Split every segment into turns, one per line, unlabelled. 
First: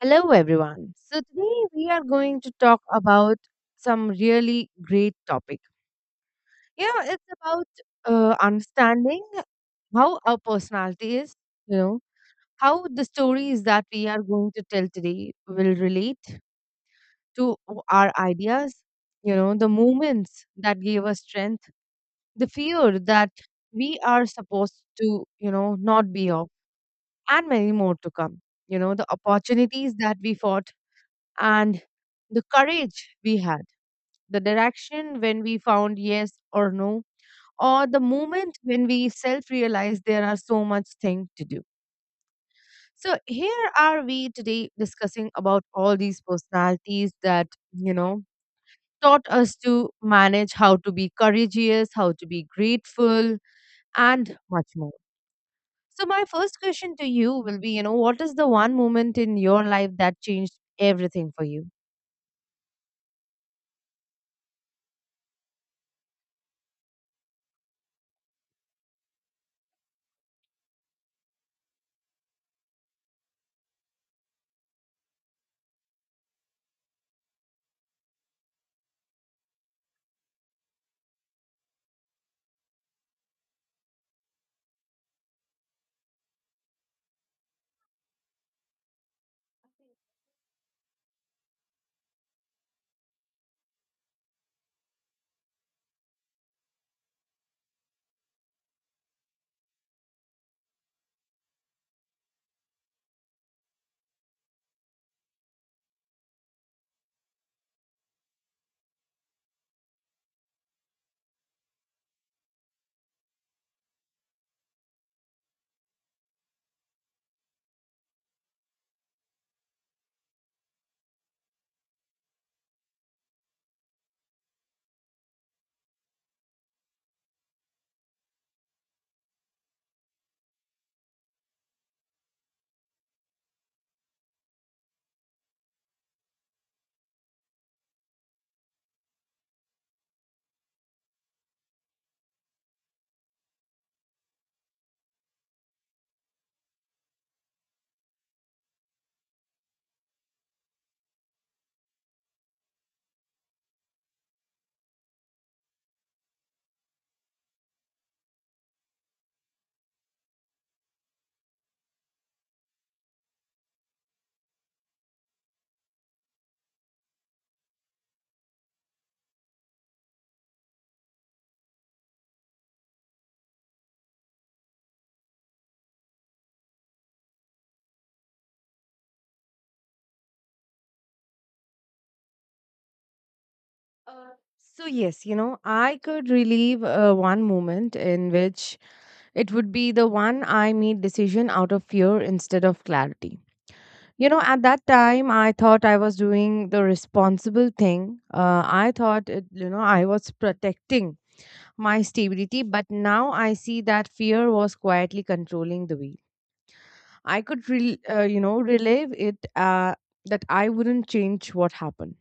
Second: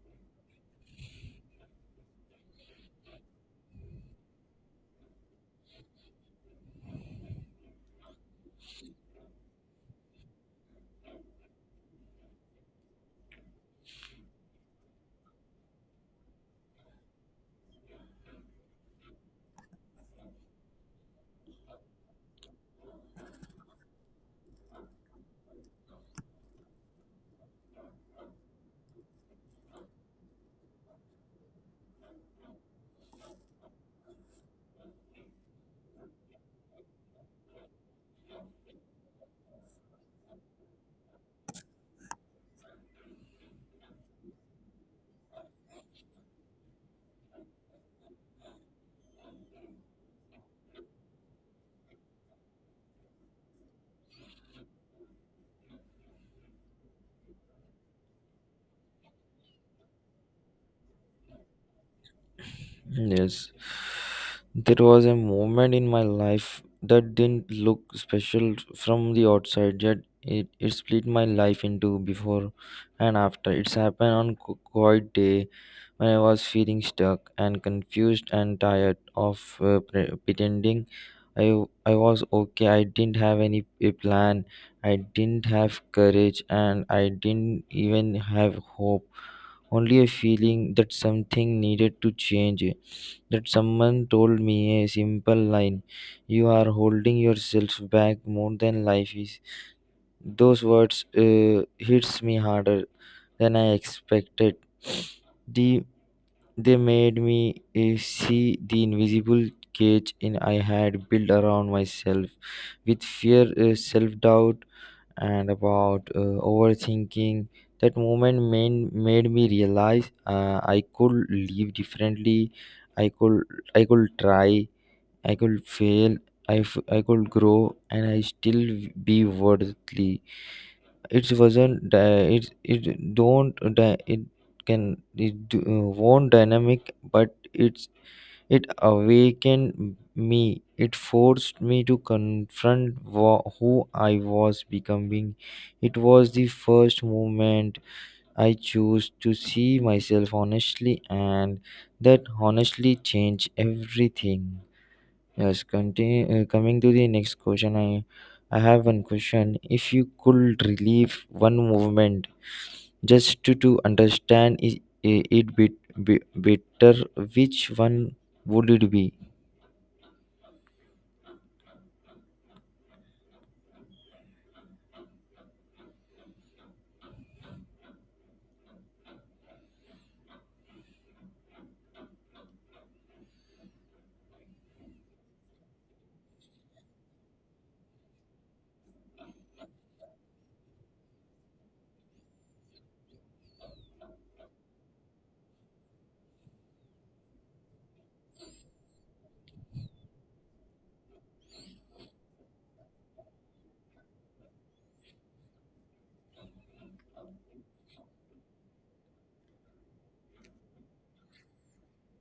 Hello, everyone. So, today we are going to talk about some really great topic. You know, it's about understanding how our personality is, you know, how the stories that we are going to tell today will relate to our ideas, you know, the moments that gave us strength, the fear that we are supposed to, you know, not be of, and many more to come. You know, the opportunities that we fought and the courage we had, the direction when we found yes or no, or the moment when we self realized there are so much thing to do. So here are we today discussing about all these personalities that, you know, taught us to manage how to be courageous, how to be grateful, and much more. So my first question to you will be, you know, what is the one moment in your life that changed everything for you?
Yes, there was a moment in my life that didn't look special from the outside, yet it split my life into before and after. It's happened on quiet day when I was feeling stuck and confused and tired of pretending I was okay. I didn't have any a plan, I didn't have courage, and I didn't even have hope. Only a feeling that something needed to change that someone told me a simple line, you are holding yourself back more than life is. Those words hits me harder than I expected. the, they made me see the invisible cage in I had built around myself with fear, self-doubt and about overthinking. That moment made me realize I could live differently. I could, I could try. I could fail. I could grow and I still be worthy. It wasn't di- it don't di- it can it do, won't dynamic, but it awakened me. It forced me to confront who I was becoming. It was the first moment I chose to see myself honestly, and that honestly changed everything. Yes, continue, coming to the next question, I have one question. If you could relieve one movement just to understand it bit better, which one would it be?
Uh, so yes, you know, I could relive one moment in which it would be the one I made decision out of fear instead of clarity. You know, at that time, I thought I was doing the responsible thing. I thought, it, you know, I was protecting my stability, but now I see that fear was quietly controlling the wheel. I could, rel you know, relive it, that I wouldn't change what happened.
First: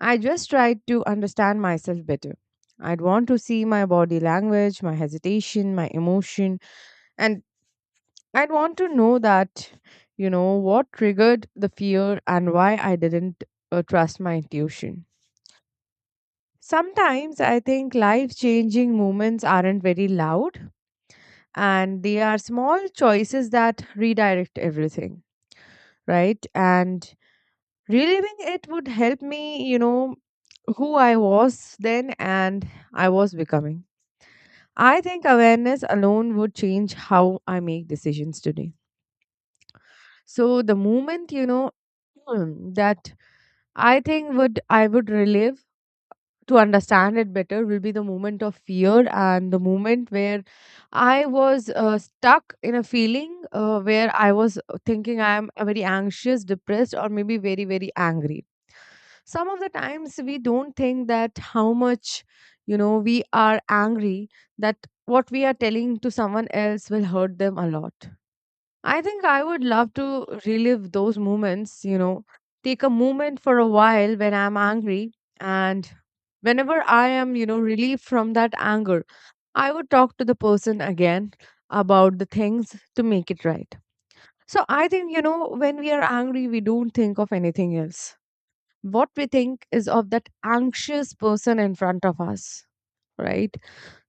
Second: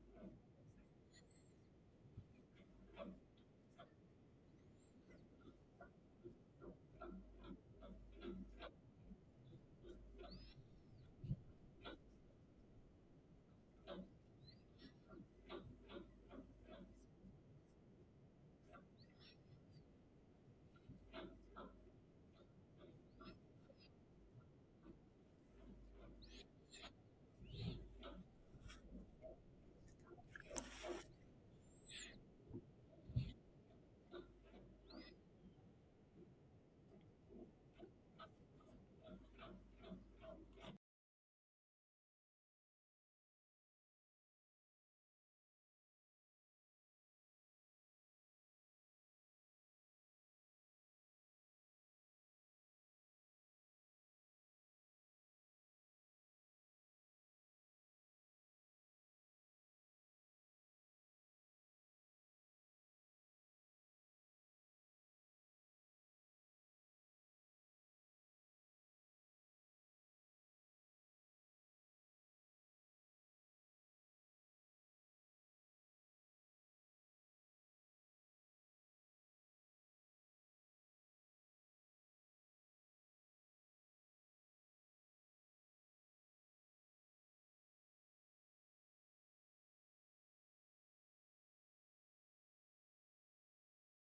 I just tried to understand myself better. I'd want to see my body language, my hesitation, my emotion, and I'd want to know that, you know, what triggered the fear and why I didn't trust my intuition. Sometimes I think life changing moments aren't very loud and they are small choices that redirect everything, right? And reliving it would help me, you know, who I was then and I was becoming. I think awareness alone would change how I make decisions today. So the moment, you know, that I think would I would relive to understand it better will be the moment of fear and the moment where I was stuck in a feeling where I was thinking I am very anxious, depressed, or maybe very, very angry. Some of the times we don't think that how much, you know, we are angry, that what we are telling to someone else will hurt them a lot. I think I would love to relive those moments, you know, take a moment for a while when I'm angry. And whenever I am, you know, relieved from that anger, I would talk to the person again about the things to make it right. So I think, you know, when we are angry, we don't think of anything else. What we think is of that anxious person in front of us, right?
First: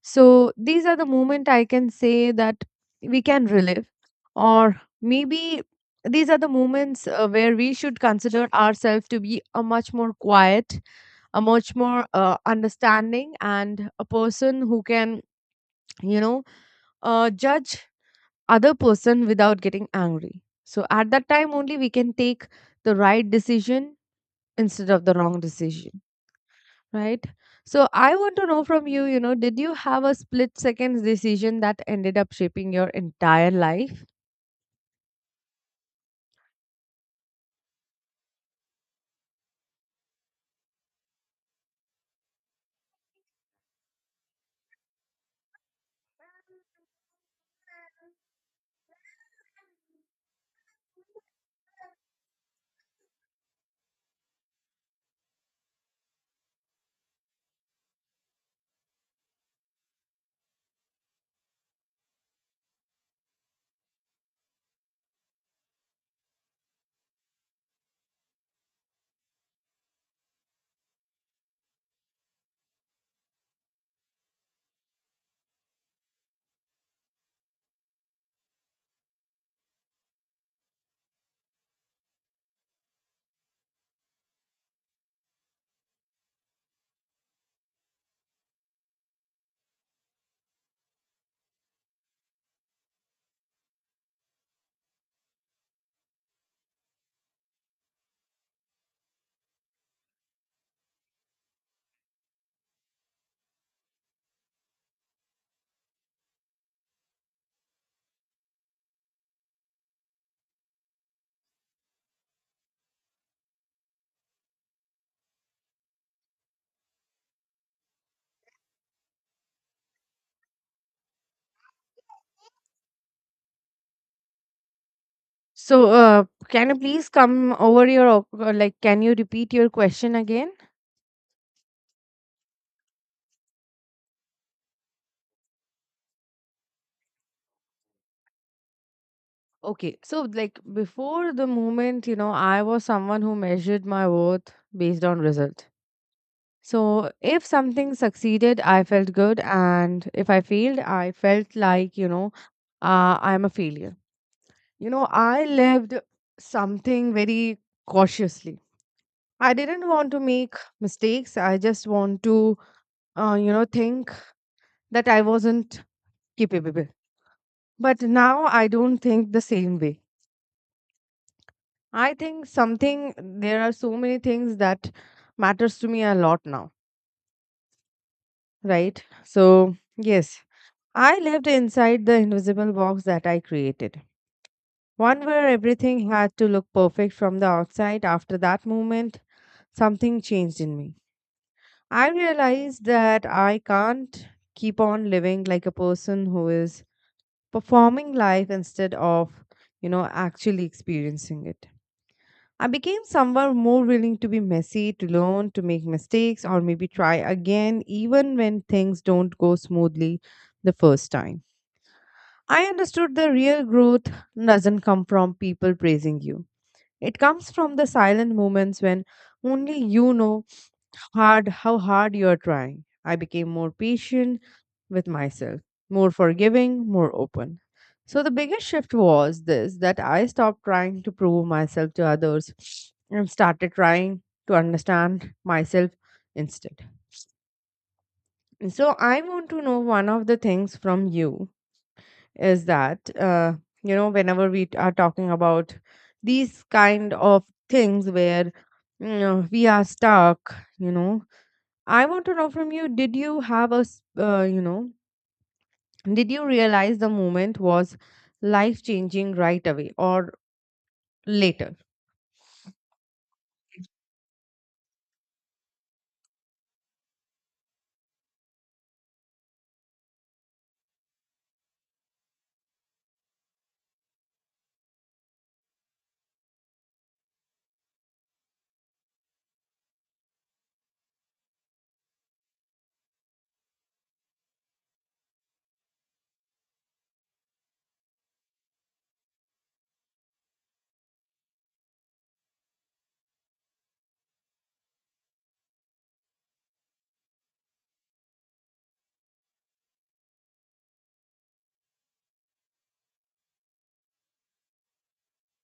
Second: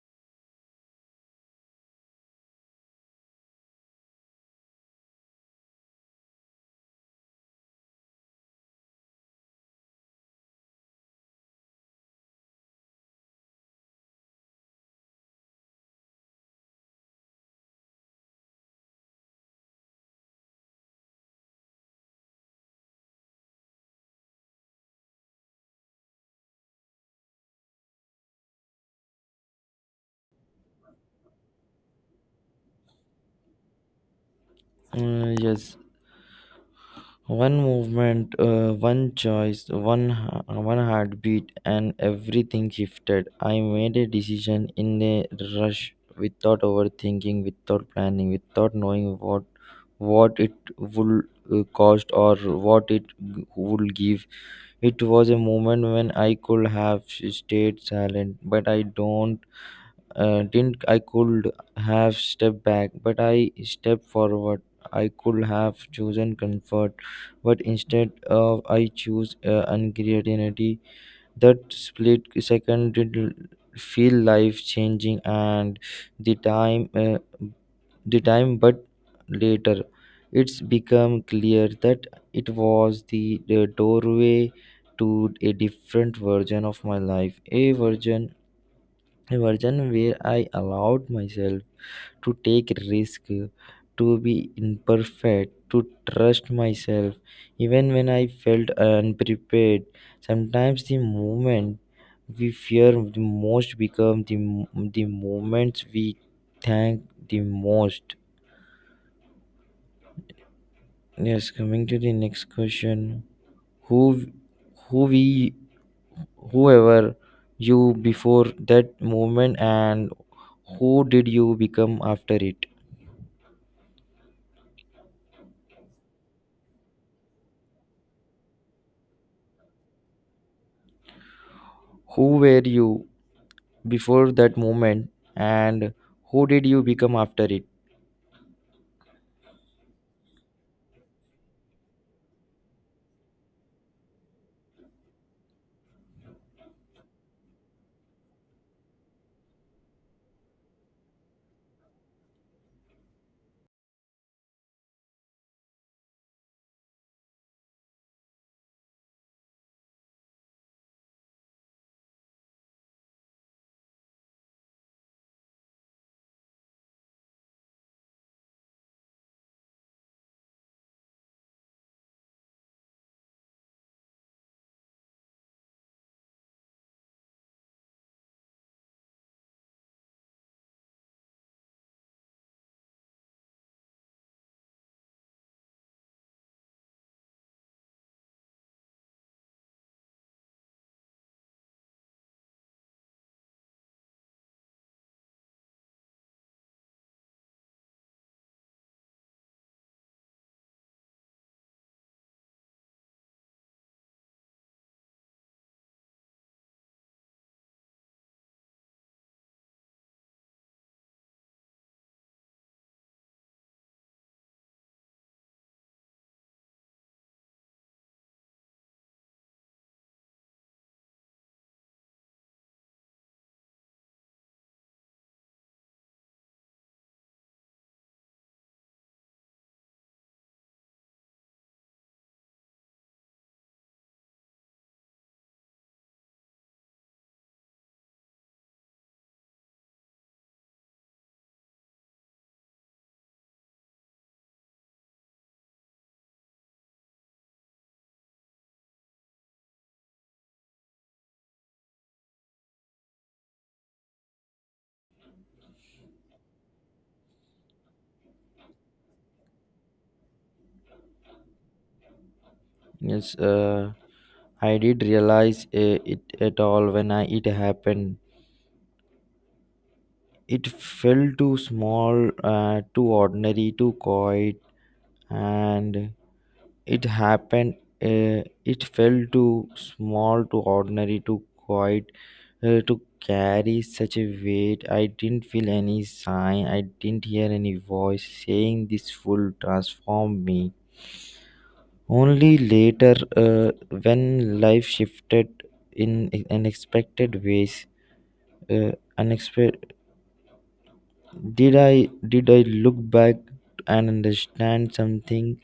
So these are the moment I can say that we can relive, or maybe these are the moments where we should consider ourselves to be a much more quiet, a much more understanding, and a person who can, you know, judge other person without getting angry. So at that time only we can take the right decision instead of the wrong decision. Right. So I want to know from you, you know, did you have a split seconds decision that ended up shaping your entire life?
Yes, one movement, one choice, one heartbeat, and everything shifted. I made a decision in a rush, without overthinking, without planning, without knowing what it would cost or what it would give. It was a moment when I could have stayed silent, but I don't didn't I could have stepped back, but I stepped forward. I could have chosen comfort, but instead of I choose uncertainty. That split second feel life changing, and the time, uh, the time, but later, it's become clear that it was the doorway to a different version of my life, a version where I allowed myself to take risk, to be imperfect, to trust myself, even when I felt unprepared. Sometimes the moment we fear the most become the moments we thank the most. Yes, coming to the next question. Who who we whoever you before that moment and who did you become after it?
So, can you please come over your, like, can you repeat your question again?
Who were you before that moment and who did you become after it?
Okay. So, like, before the moment, you know, I was someone who measured my worth based on result. So, if something succeeded, I felt good. And if I failed, I felt like, you know, I'm a failure. You know, I lived something very cautiously. I didn't want to make mistakes. I just want to, you know, think that I wasn't capable. But now I don't think the same way. I think something, there are so many things that matters to me a lot now, right? So, yes, I lived inside the invisible box that I created. One where everything had to look perfect from the outside. After that moment, something changed in me. I realized that I can't keep on living like a person who is performing life instead of, you know, actually experiencing it. I became someone more willing to be messy, to learn, to make mistakes, or maybe try again, even when things don't go smoothly the first time. I understood the real growth doesn't come from people praising you. It comes from the silent moments when only you know hard how hard you are trying. I became more patient with myself, more forgiving, more open. So the biggest shift was this that I stopped trying to prove myself to others and started trying to understand myself instead. So I want to know one of the things from you is that you know whenever we are talking about these kind of things where you know, we are stuck, you know I want to know from you, did you have a, you know, did you realize the moment was life changing right away or later?
Yes, I did realize it at all when it happened. It felt too small, too ordinary, too quiet, and it happened. It felt too small, too ordinary, too quiet to carry such a weight. I didn't feel any sign, I didn't hear any voice saying this will transform me. Only later, when life shifted in unexpected ways, uh, unexpected, did I look back and understand something?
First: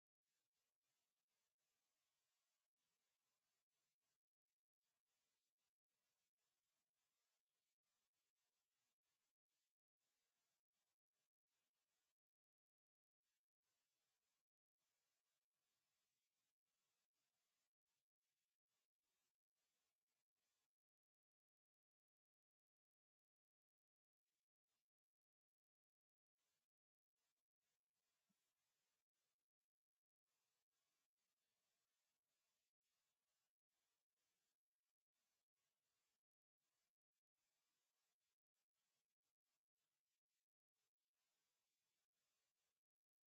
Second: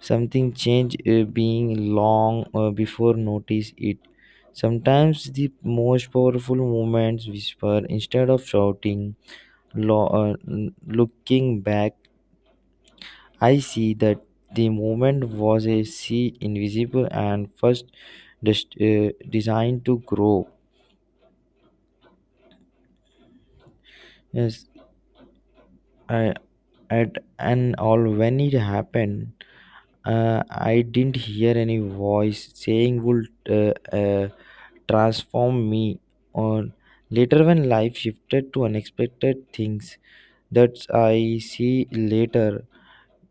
Something changed being long before notice it. Sometimes the most powerful moments whisper instead of shouting. Looking back, I see that the movement was a sea invisible and first designed to grow. Yes, I, at and all when it happened, I didn't hear any voice saying would transform me. Or later, when life shifted to unexpected things that I see later,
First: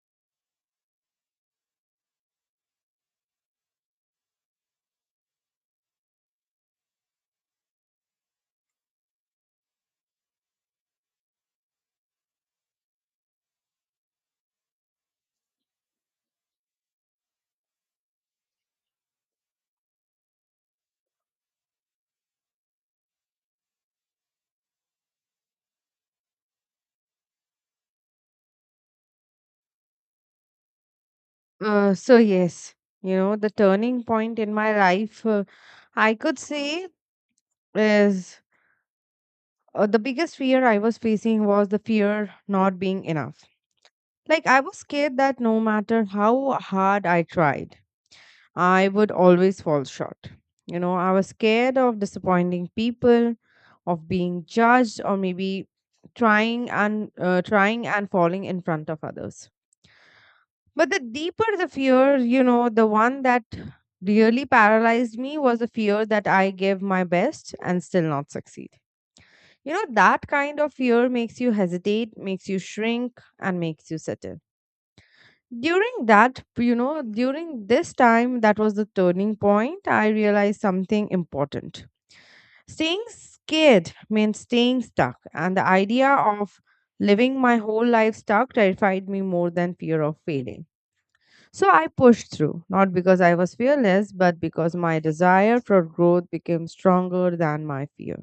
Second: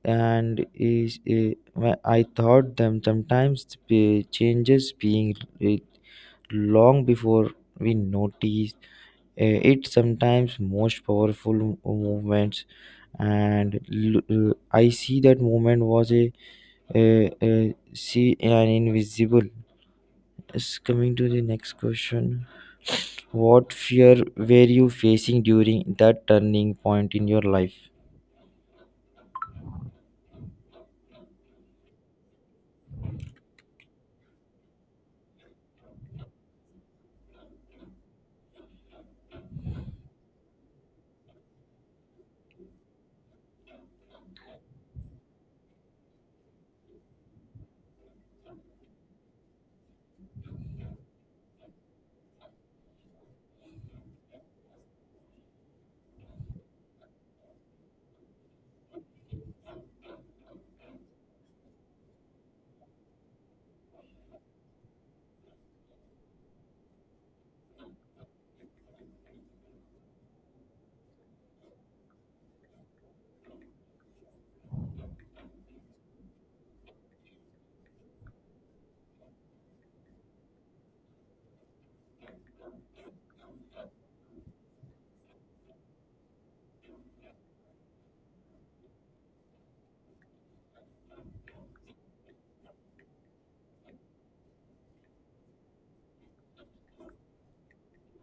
and is I thought them sometimes the changes being, uh, long before we notice it sometimes most powerful movements I see that movement was a see an invisible. Is coming to the next question, what fear were you facing during that turning point in your life?
So, yes, you know, the turning point in my life, I could say, is the biggest fear I was facing was the fear not being enough. Like, I was scared that no matter how hard I tried, I would always fall short. You know, I was scared of disappointing people, of being judged, or maybe trying and trying and falling in front of others. But the deeper the fear, you know, the one that really paralyzed me was the fear that I gave my best and still not succeed. You know, that kind of fear makes you hesitate, makes you shrink, and makes you settle. During that, you know, during this time, that was the turning point, I realized something important. Staying scared means staying stuck, and the idea of living my whole life stuck terrified me more than fear of failing. So I pushed through, not because I was fearless, but because my desire for growth became stronger than my fear.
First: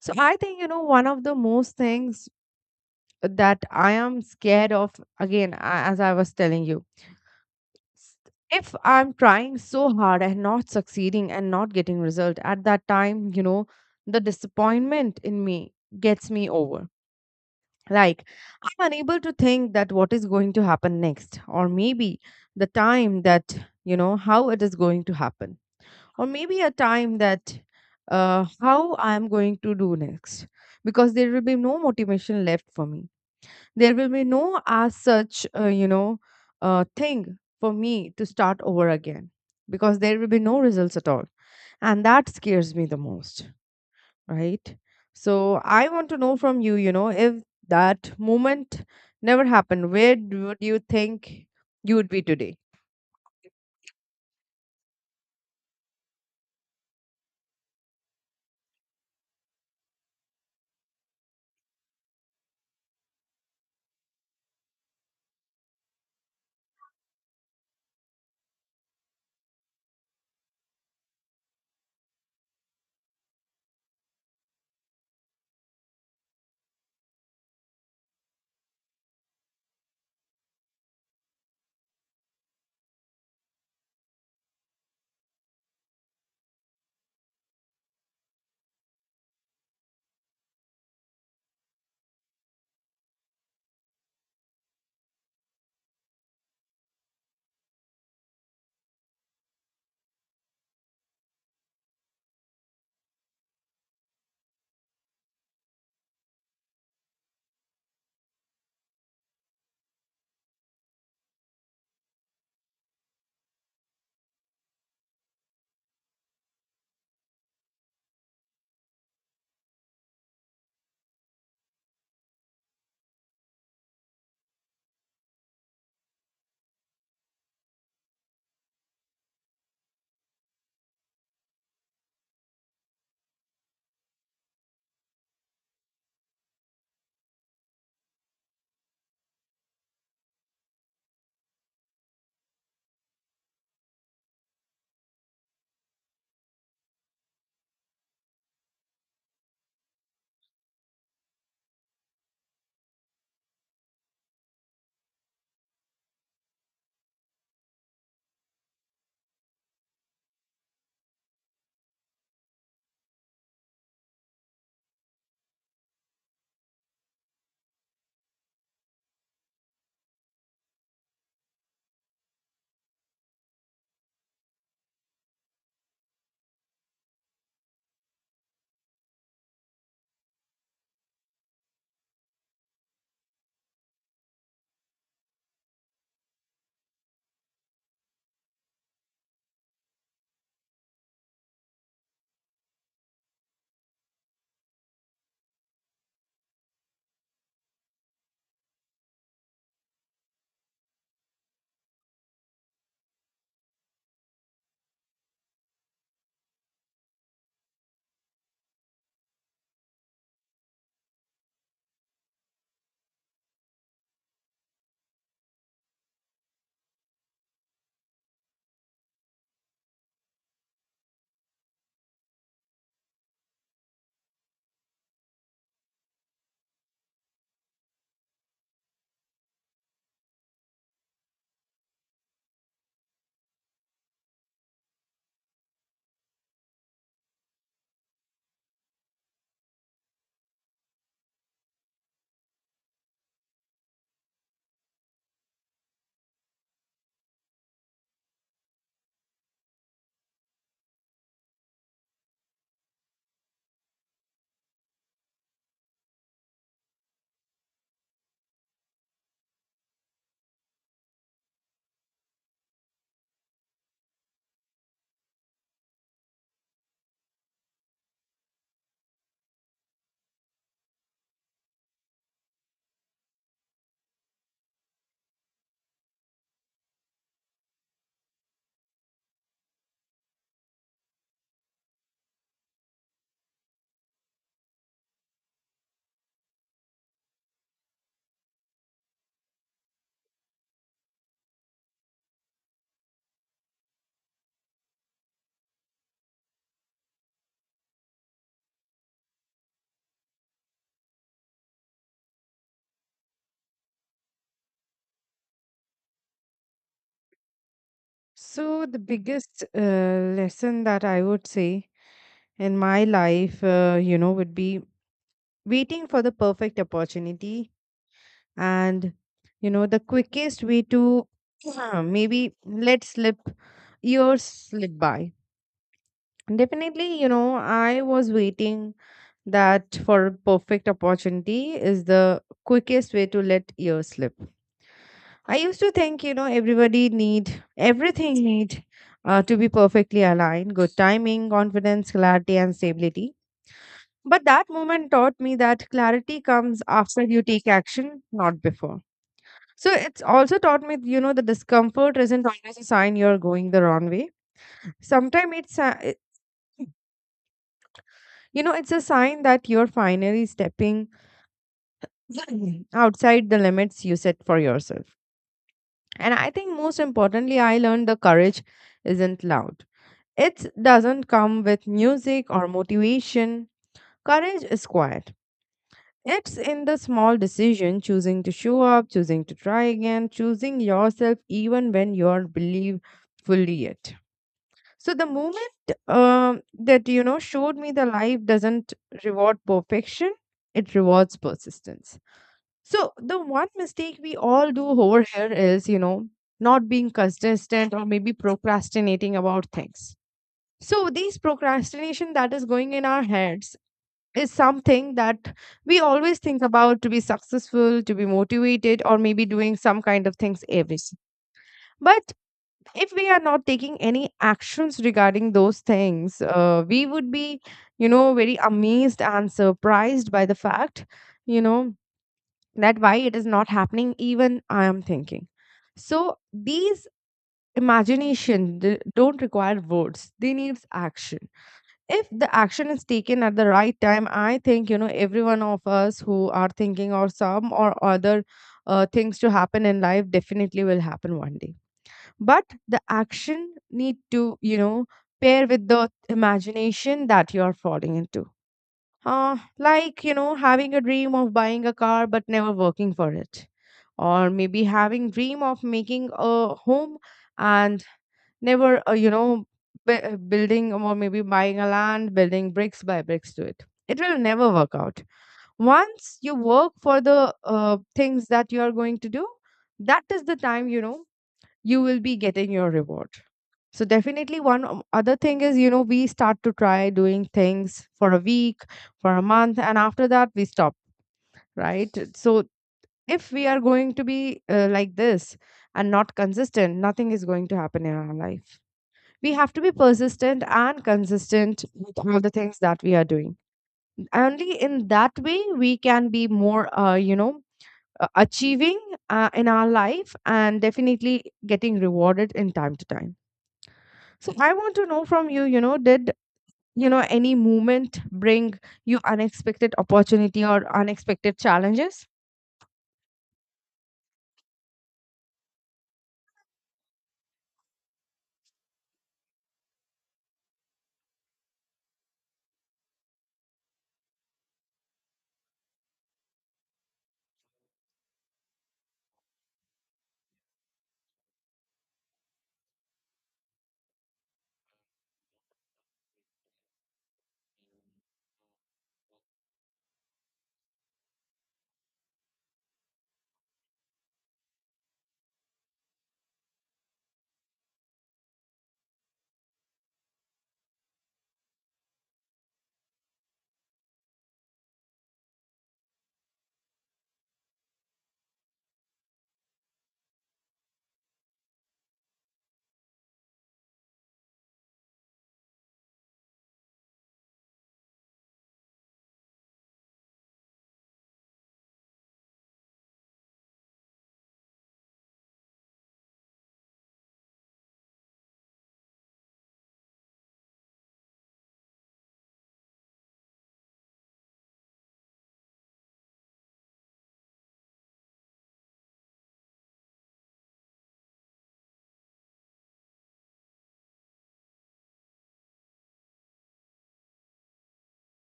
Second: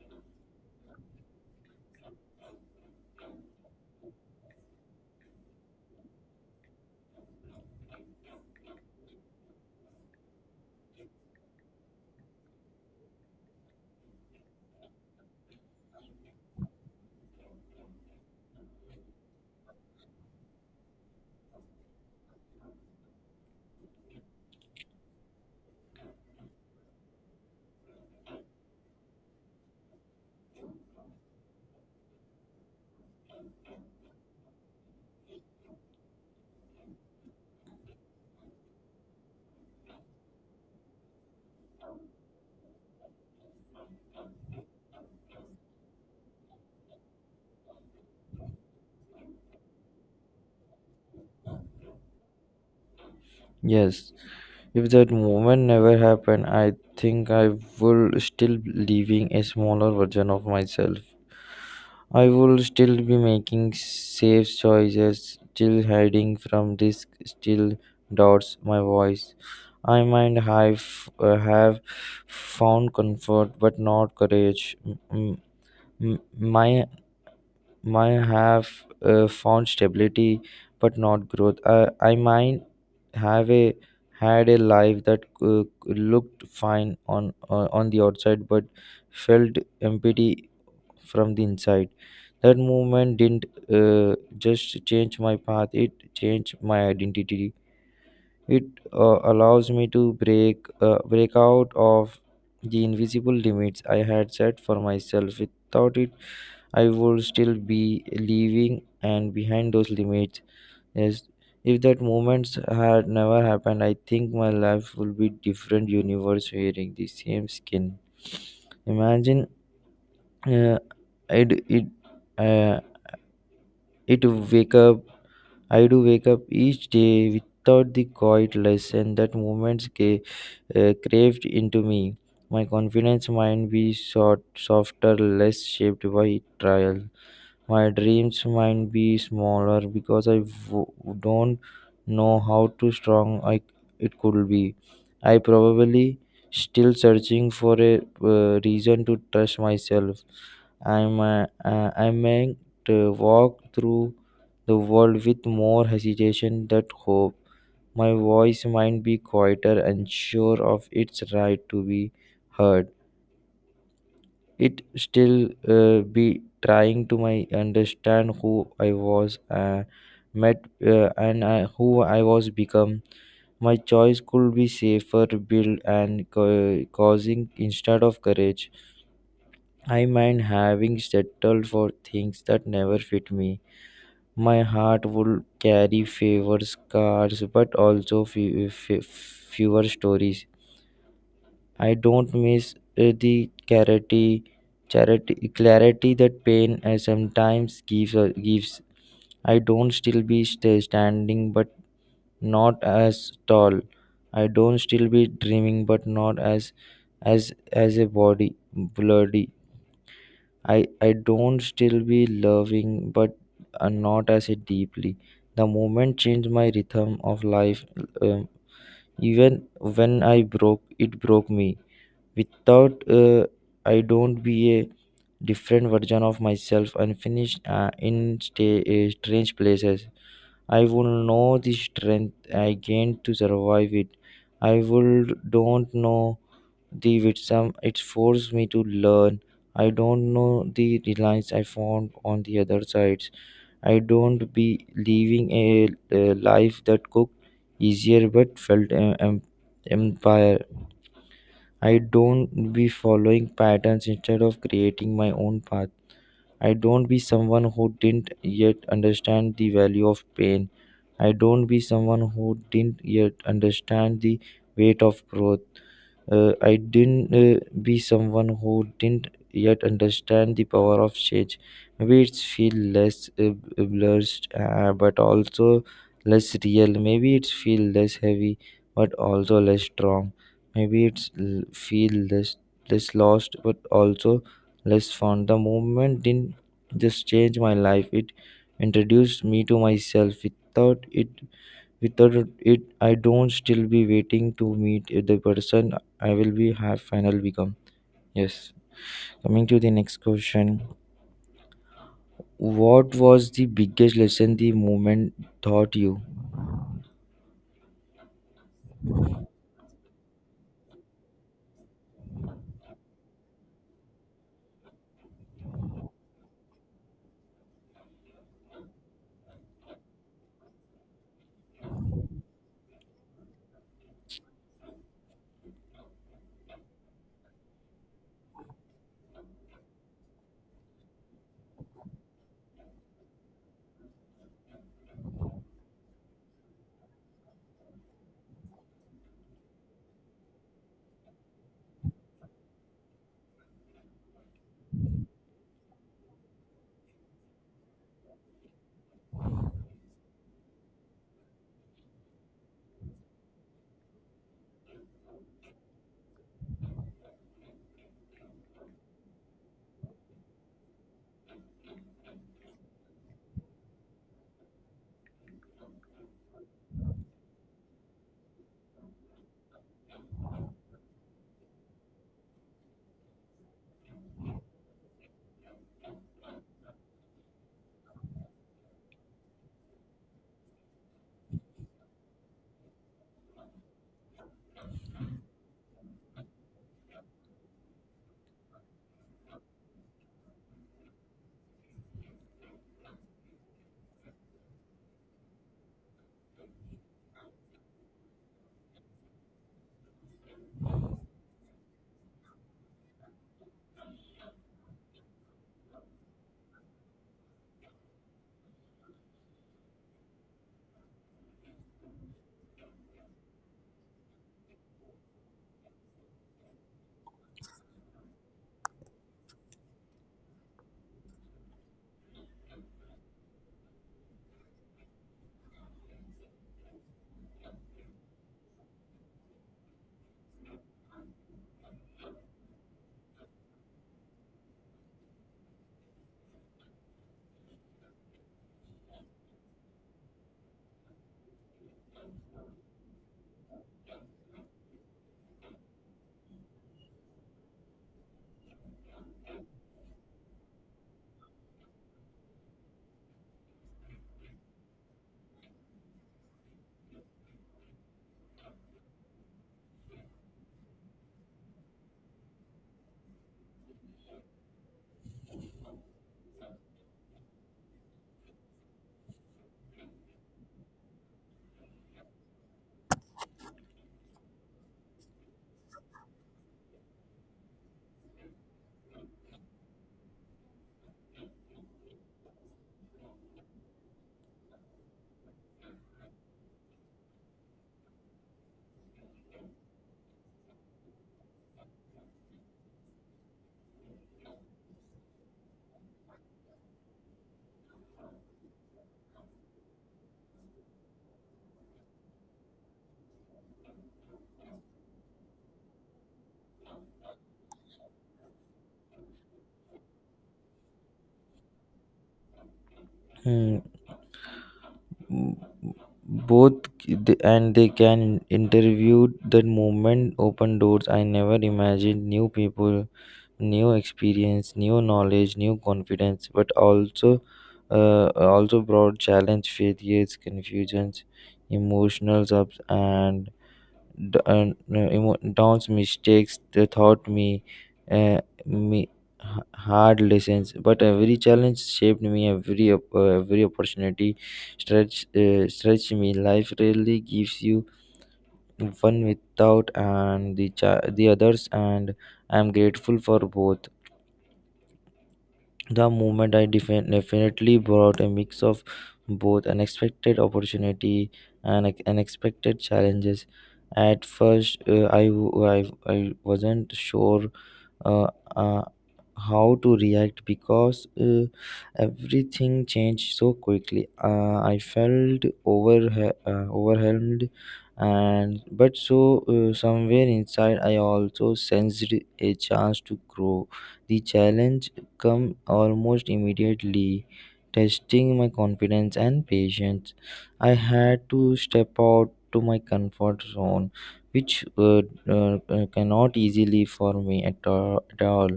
So I think, you know, one of the most things that I am scared of, again, as I was telling you if I'm trying so hard and not succeeding and not getting result at that time, you know, the disappointment in me gets me over, like I'm unable to think that what is going to happen next, or maybe the time that, you know, how it is going to happen, or maybe a time that, how I'm going to do next, because there will be no motivation left for me. There will be no as such, you know, thing for me to start over again, because there will be no results at all. And that scares me the most, right? So I want to know from you, you know, if that moment never happened, where would you think you would be today?
Yes, if that moment never happened, I think I will still living a smaller version of myself. I will still be making safe choices, still hiding from risk, still doubts my voice. I might have found comfort, but not courage. M- My might have found stability, but not growth. I might have a had a life that looked fine on the outside, but felt empty from the inside. That movement didn't just change my path, it changed my identity. It allows me to break out of the invisible limits I had set for myself. Without it, I would still be living and behind those limits. Yes, if that moments had never happened, I think my life would be different universe wearing the same skin. Imagine, uh, would it, uh, it wake up. I do wake up each day without the quiet lesson that moments craved into me. My confidence might be short, softer, less shaped by trial. My dreams might be smaller because don't know how too strong it could be. I probably still searching for a reason to trust myself. I meant to walk through the world with more hesitation than hope. My voice might be quieter and sure of its right to be heard. It still be trying to my understand who I was met who I was become. My choice could be safer built and causing instead of courage. I mind having settled for things that never fit me. My heart would carry fewer scars, but also fewer stories. I don't miss clarity that pain sometimes gives. I don't still be standing, but not as tall. I don't still be dreaming, but not as as a body bloody. I don't still be loving, but not as it deeply. The moment changed my rhythm of life. Um, Even when I broke, it broke me. Without I don't be a different version of myself unfinished uh, in strange places. I will know the strength I gained to survive it. I will don't know the Witsum, it forced me to learn. I don't know the reliance I found on the other sides. I don't be living a life that cooked easier but felt empire. I don't be following patterns instead of creating my own path. I don't be someone who didn't yet understand the value of pain. I don't be someone who didn't yet understand the weight of growth. I didn't be someone who didn't yet understand the power of change. Maybe it's feel less blurred, but also less real. Maybe it's feel less heavy, but also less strong. Maybe it's feel less lost, but also less fun. The movement didn't just change my life; it introduced me to myself. Without it, without it I don't still be waiting to meet the person I will be have final become. Yes, coming to the next question, what was the biggest lesson the moment taught you?
So, the biggest lesson that I would say in my life, you know, would be waiting for the perfect opportunity and you know the quickest way to maybe let slip years slip by. Definitely, you know, I was waiting that for a perfect opportunity is the quickest way to let years slip. I used to think, you know, everybody need everything need to be perfectly aligned, good timing, confidence, clarity, and stability. But that moment taught me that clarity comes after you take action, not before. So it's also taught me, you know, the discomfort isn't always a sign you're going the wrong way. Sometimes it's, a, you know, it's a sign that you're finally stepping outside the limits you set for yourself. And I think most importantly, I learned the courage isn't loud. It doesn't come with music or motivation. Courage is quiet. It's in the small decision, choosing to show up, choosing to try again, choosing yourself even when you're believe fully yet. So the moment that you know showed me the life doesn't reward perfection, it rewards persistence. So the one mistake we all do over here is you know not being consistent or maybe procrastinating about things. So these procrastination that is going in our heads is something that we always think about to be successful, to be motivated, or maybe doing some kind of things every. But if we are not taking any actions regarding those things, we would be, you know, very amazed and surprised by the fact, you know, that why it is not happening, even I am thinking. So these imagination don't require words, they needs action. If the action is taken at the right time, I think, you know, every one of us who are thinking or some or other things to happen in life definitely will happen one day. But the action need to, you know, pair with the imagination that you're falling into. Like, you know, having a dream of buying a car but never working for it, or maybe having dream of making a home, and never you know, building or maybe buying a land, building bricks by bricks to it, will never work out. Once you work for the things that you are going to do, that is the time, you know, you will be getting your reward. So definitely one other thing is, you know, we start to try doing things for a week, for a month, and after that we stop, right? So if we are going to be like this and not consistent, nothing is going to happen in our life. We have to be persistent and consistent with all the things that we are doing. Only in that way we can be more, achieving in our life, and definitely getting rewarded in time to time. So I want to know from you, you know, did you know any movement bring you unexpected opportunity or unexpected challenges?
Hmm, both and they can interview the moment open doors I never imagined, new people, new experience, new knowledge, new confidence, but also uh, also brought challenge, failures, confusions, emotional ups and, downs, mistakes. They taught me hard lessons, but every challenge shaped me, every opportunity stretch me. Life really gives you one without and the others, and I'm grateful for both. The movement I definitely brought a mix of both unexpected opportunity and unexpected challenges. At first, I, w- I wasn't sure uh, uh, how to react because everything changed so quickly. I felt uh, overwhelmed, and but so somewhere inside, I also sensed a chance to grow. The challenge come almost immediately, testing my confidence and patience. I had to step out to my comfort zone, which were cannot easily for me at all.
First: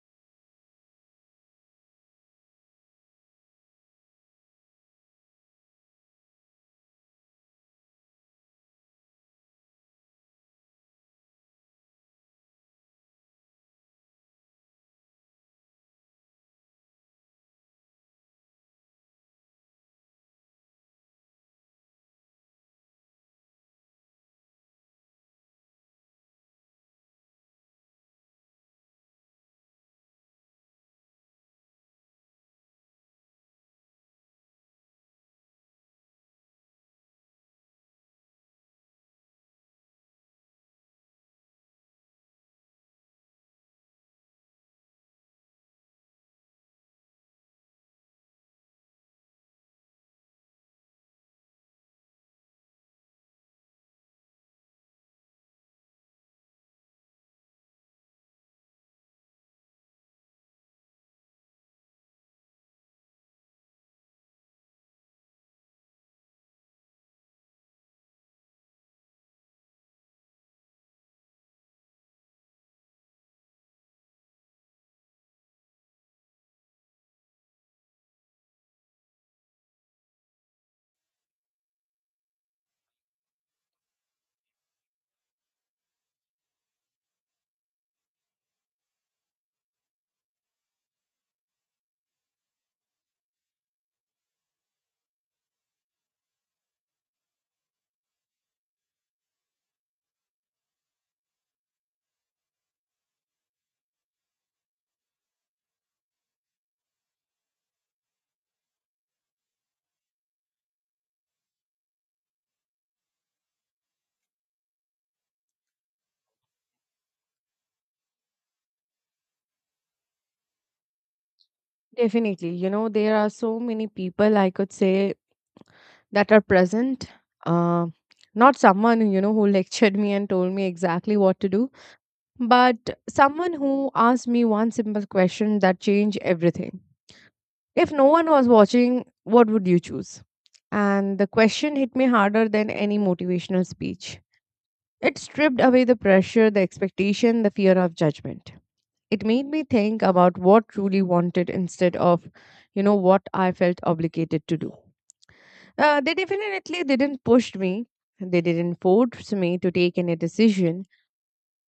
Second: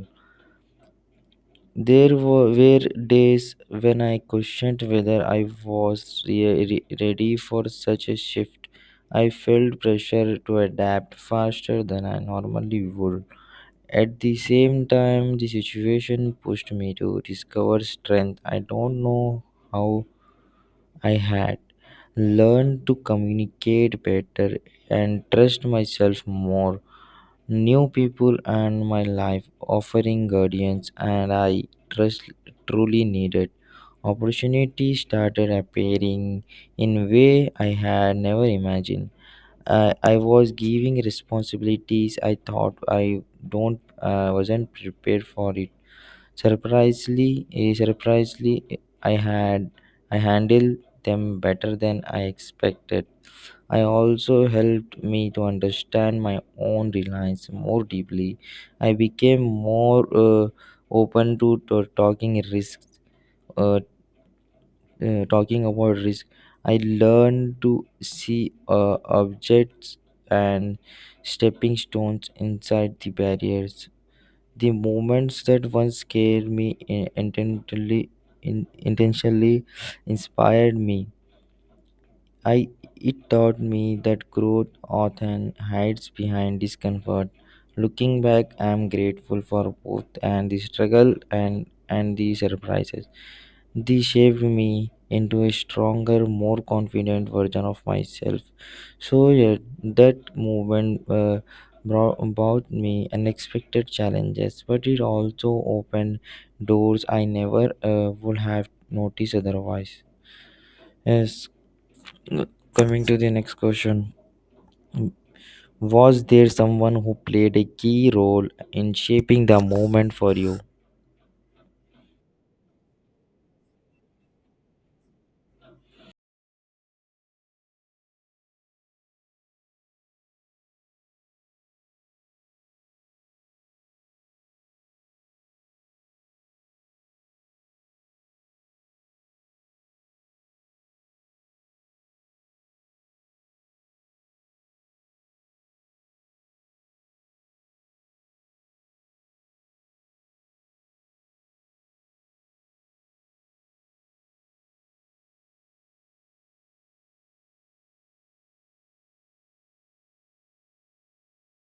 There were days when I questioned whether I was ready for such a shift. I felt pressure to adapt faster than I normally would. At the same time, the situation pushed me to discover strength I don't know how I had. Learn to communicate better and trust myself more. New people and my life offering guardians and I trust truly needed. Opportunities started appearing in way I had never imagined. I was giving responsibilities I thought I don't wasn't prepared for it. Surprisingly, I handled them better than I expected. I also helped me to understand my own reliance more deeply. I became more open to talking risks, uh, talking about risk. I learned to see objects and stepping stones inside the barriers. The moments that once scared me intentionally, intentionally inspired me. I it taught me that growth often hides behind discomfort. Looking back, I am grateful for both, and the struggle and the surprises. They shaped me into a stronger, more confident version of myself. So yeah, that movement brought about me unexpected challenges, but it also opened doors I never would have noticed otherwise. Yes, uh, coming to the next question. Was there someone who played a key role in shaping the moment for you?
Definitely. You know, there are so many people I could say that are present. Uh, not someone, you know, who lectured me and told me exactly what to do, but someone who asked me one simple question that changed everything. If no one was watching, what would you choose? And the question hit me harder than any motivational speech. It stripped away the pressure, the expectation, the fear of judgment. It made me think about what truly wanted instead of, you know, what I felt obligated to do. They definitely didn't push me. They didn't force me to take any decision.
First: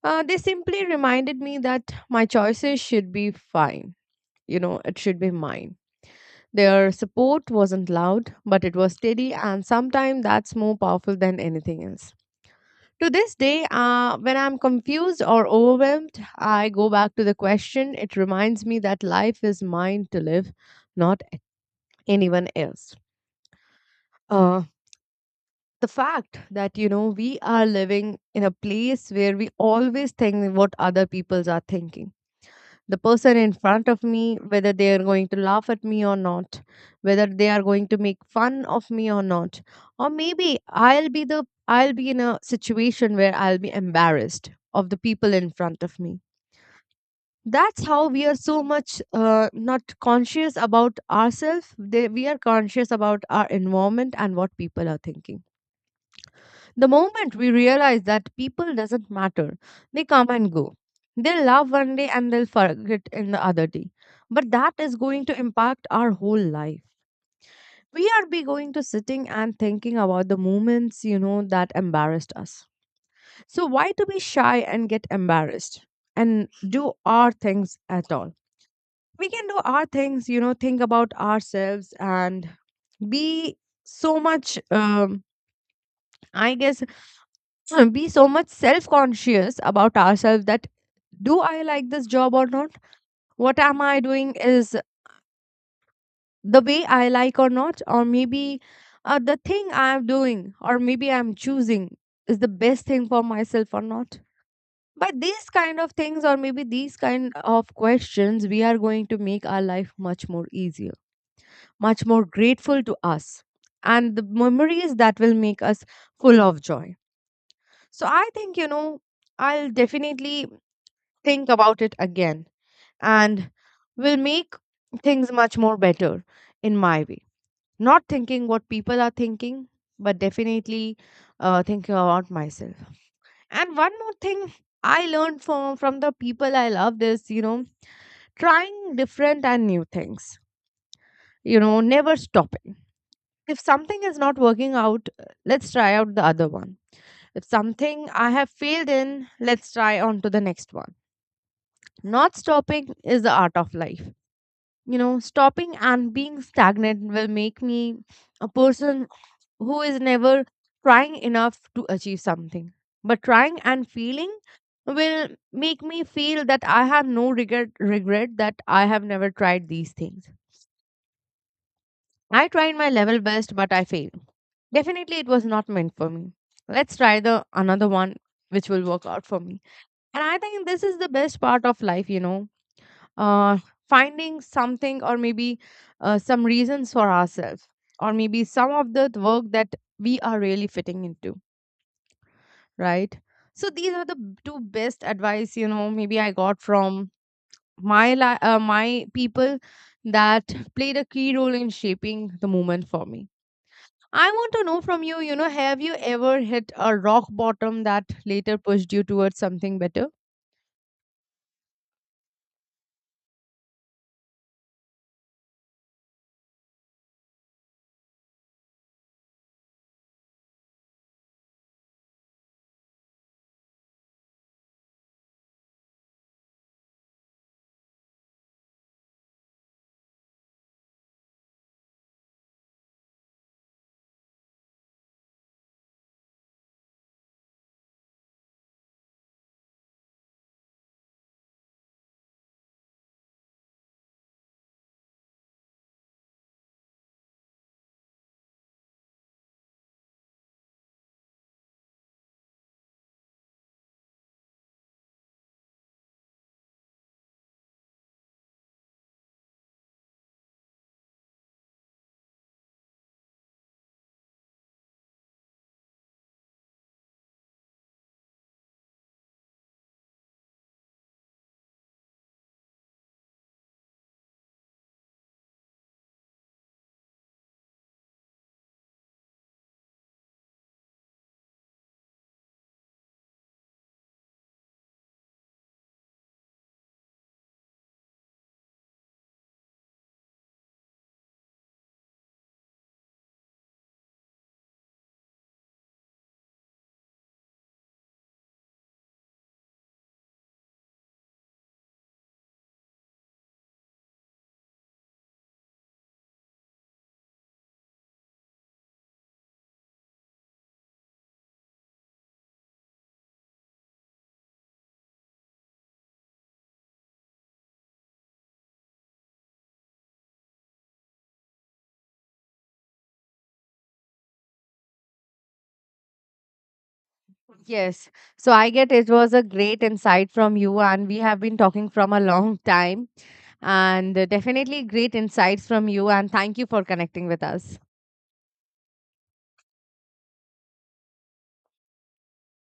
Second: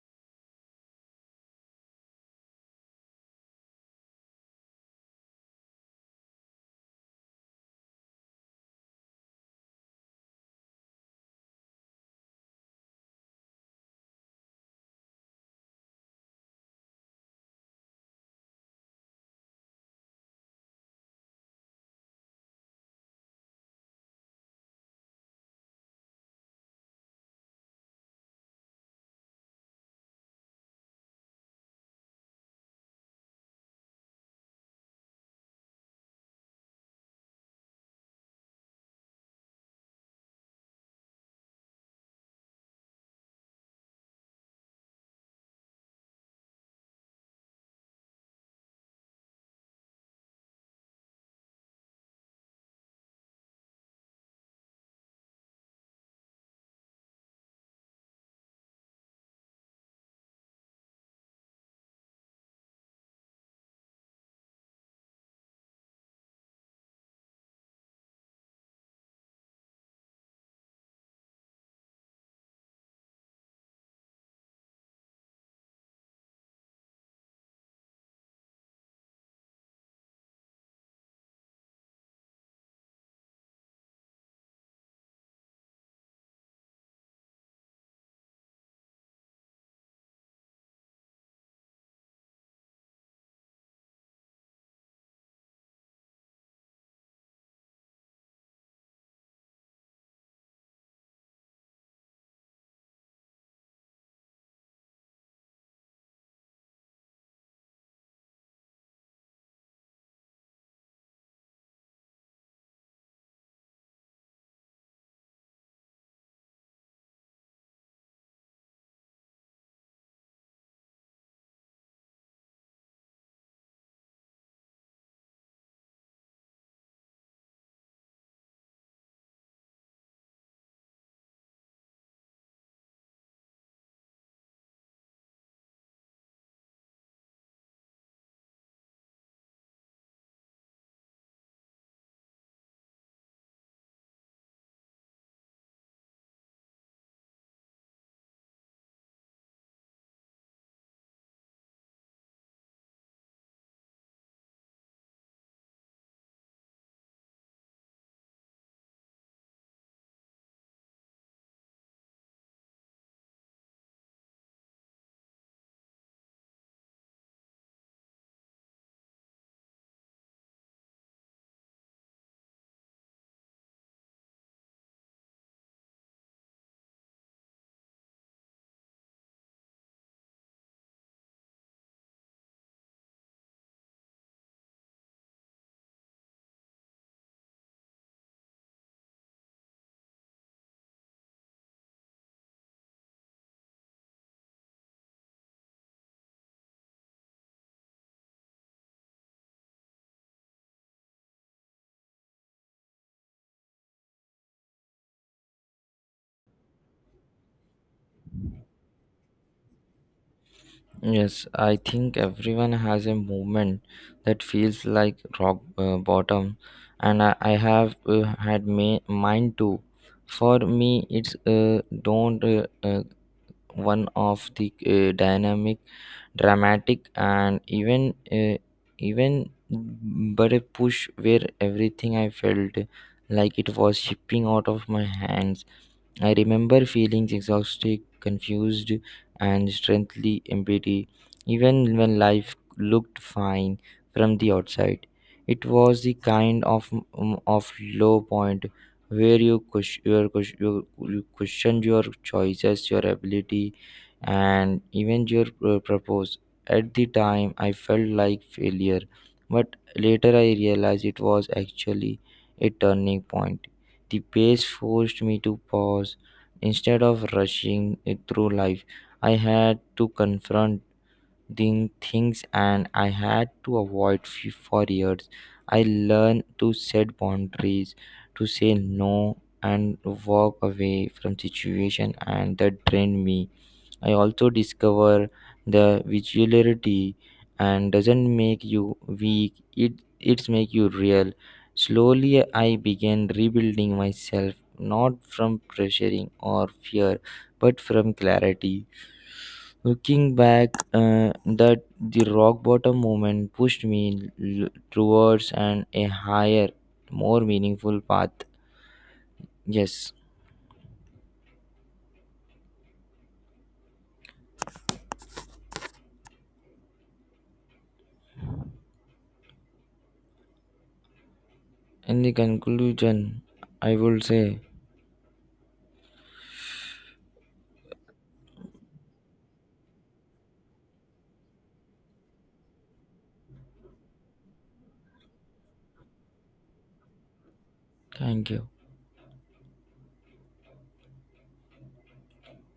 They simply reminded me that my choices should be fine. You know, it should be mine. Their support wasn't loud, but it was steady, and sometimes that's more powerful than anything else. To this day, when I'm confused or overwhelmed, I go back to the question. It reminds me that life is mine to live, not anyone else. Uh, the fact that, you know, we are living in a place where we always think what other peoples are thinking, the person in front of me, whether they are going to laugh at me or not, whether they are going to make fun of me or not, or maybe I'll be in a situation where I'll be embarrassed of the people in front of me. That's how we are so much not conscious about ourselves. We are conscious about our environment and what people are thinking. The moment we realize that people doesn't matter, they come and go. They'll love one day and they'll forget in the other day. But that is going to impact our whole life. We are be going to sitting and thinking about the moments, you know, that embarrassed us. So why to be shy and get embarrassed and do our things at all? We can do our things, you know, think about ourselves and be so much I guess be so much self conscious about ourselves that do I like this job or not? What am I doing is the way I like or not? Or maybe the thing I'm doing or maybe I'm choosing is the best thing for myself or not? By these kind of things, or maybe these kind of questions, we are going to make our life much more easier, much more grateful to us, and the memories that will make us full of joy. So, I think, you know, I'll definitely think about it again, and will make things much more better in my way. Not thinking what people are thinking, but definitely thinking about myself. And one more thing I learned from the people I love is, you know, trying different and new things. You know, never stopping. If something is not working out, let's try out the other one. If something I have failed in, let's try on to the next one. Not stopping is the art of life. You know, stopping and being stagnant will make me a person who is never trying enough to achieve something, but trying and feeling will make me feel that I have no regret, regret that I have never tried these things. I tried my level best, but I failed. Definitely it was not meant for me. Let's try the another one, which will work out for me. And I think this is the best part of life, you know, uh, finding something or maybe some reasons for ourselves or maybe some of the work that we are really fitting into, right? So these are the two best advice, you know, maybe I got from my people, that played a key role in shaping the moment for me. I want to know from you, you know, have you ever hit a rock bottom that later pushed you towards something better?
Yes, I think everyone has a moment that feels like rock bottom, and I have had mine too. For me, it's don't one of the dynamic dramatic and even even but a push where everything I felt like it was shipping out of my hands. I remember feeling exhausted, confused, and strangely empty, even when life looked fine from the outside. It was the kind of low point where you question your choices, your ability, and even your purpose. At the time, I felt like failure, but later I realized it was actually a turning point. The pace forced me to pause. Instead of rushing it through life, I had to confront the things and I had to avoid for years. I learned to set boundaries, to say no, and walk away from situation and that drained me. I also discover the visuality and doesn't make you weak. It's make you real. Slowly I began rebuilding myself not from pressuring or fear but from clarity. Looking back, that the rock bottom moment pushed me towards an a higher, more meaningful path. Yes. In the conclusion, I will say
Yes. So I get it was a great insight from you, and we have been talking from a long time, and definitely great insights from you. And thank you for connecting with us.
thank you.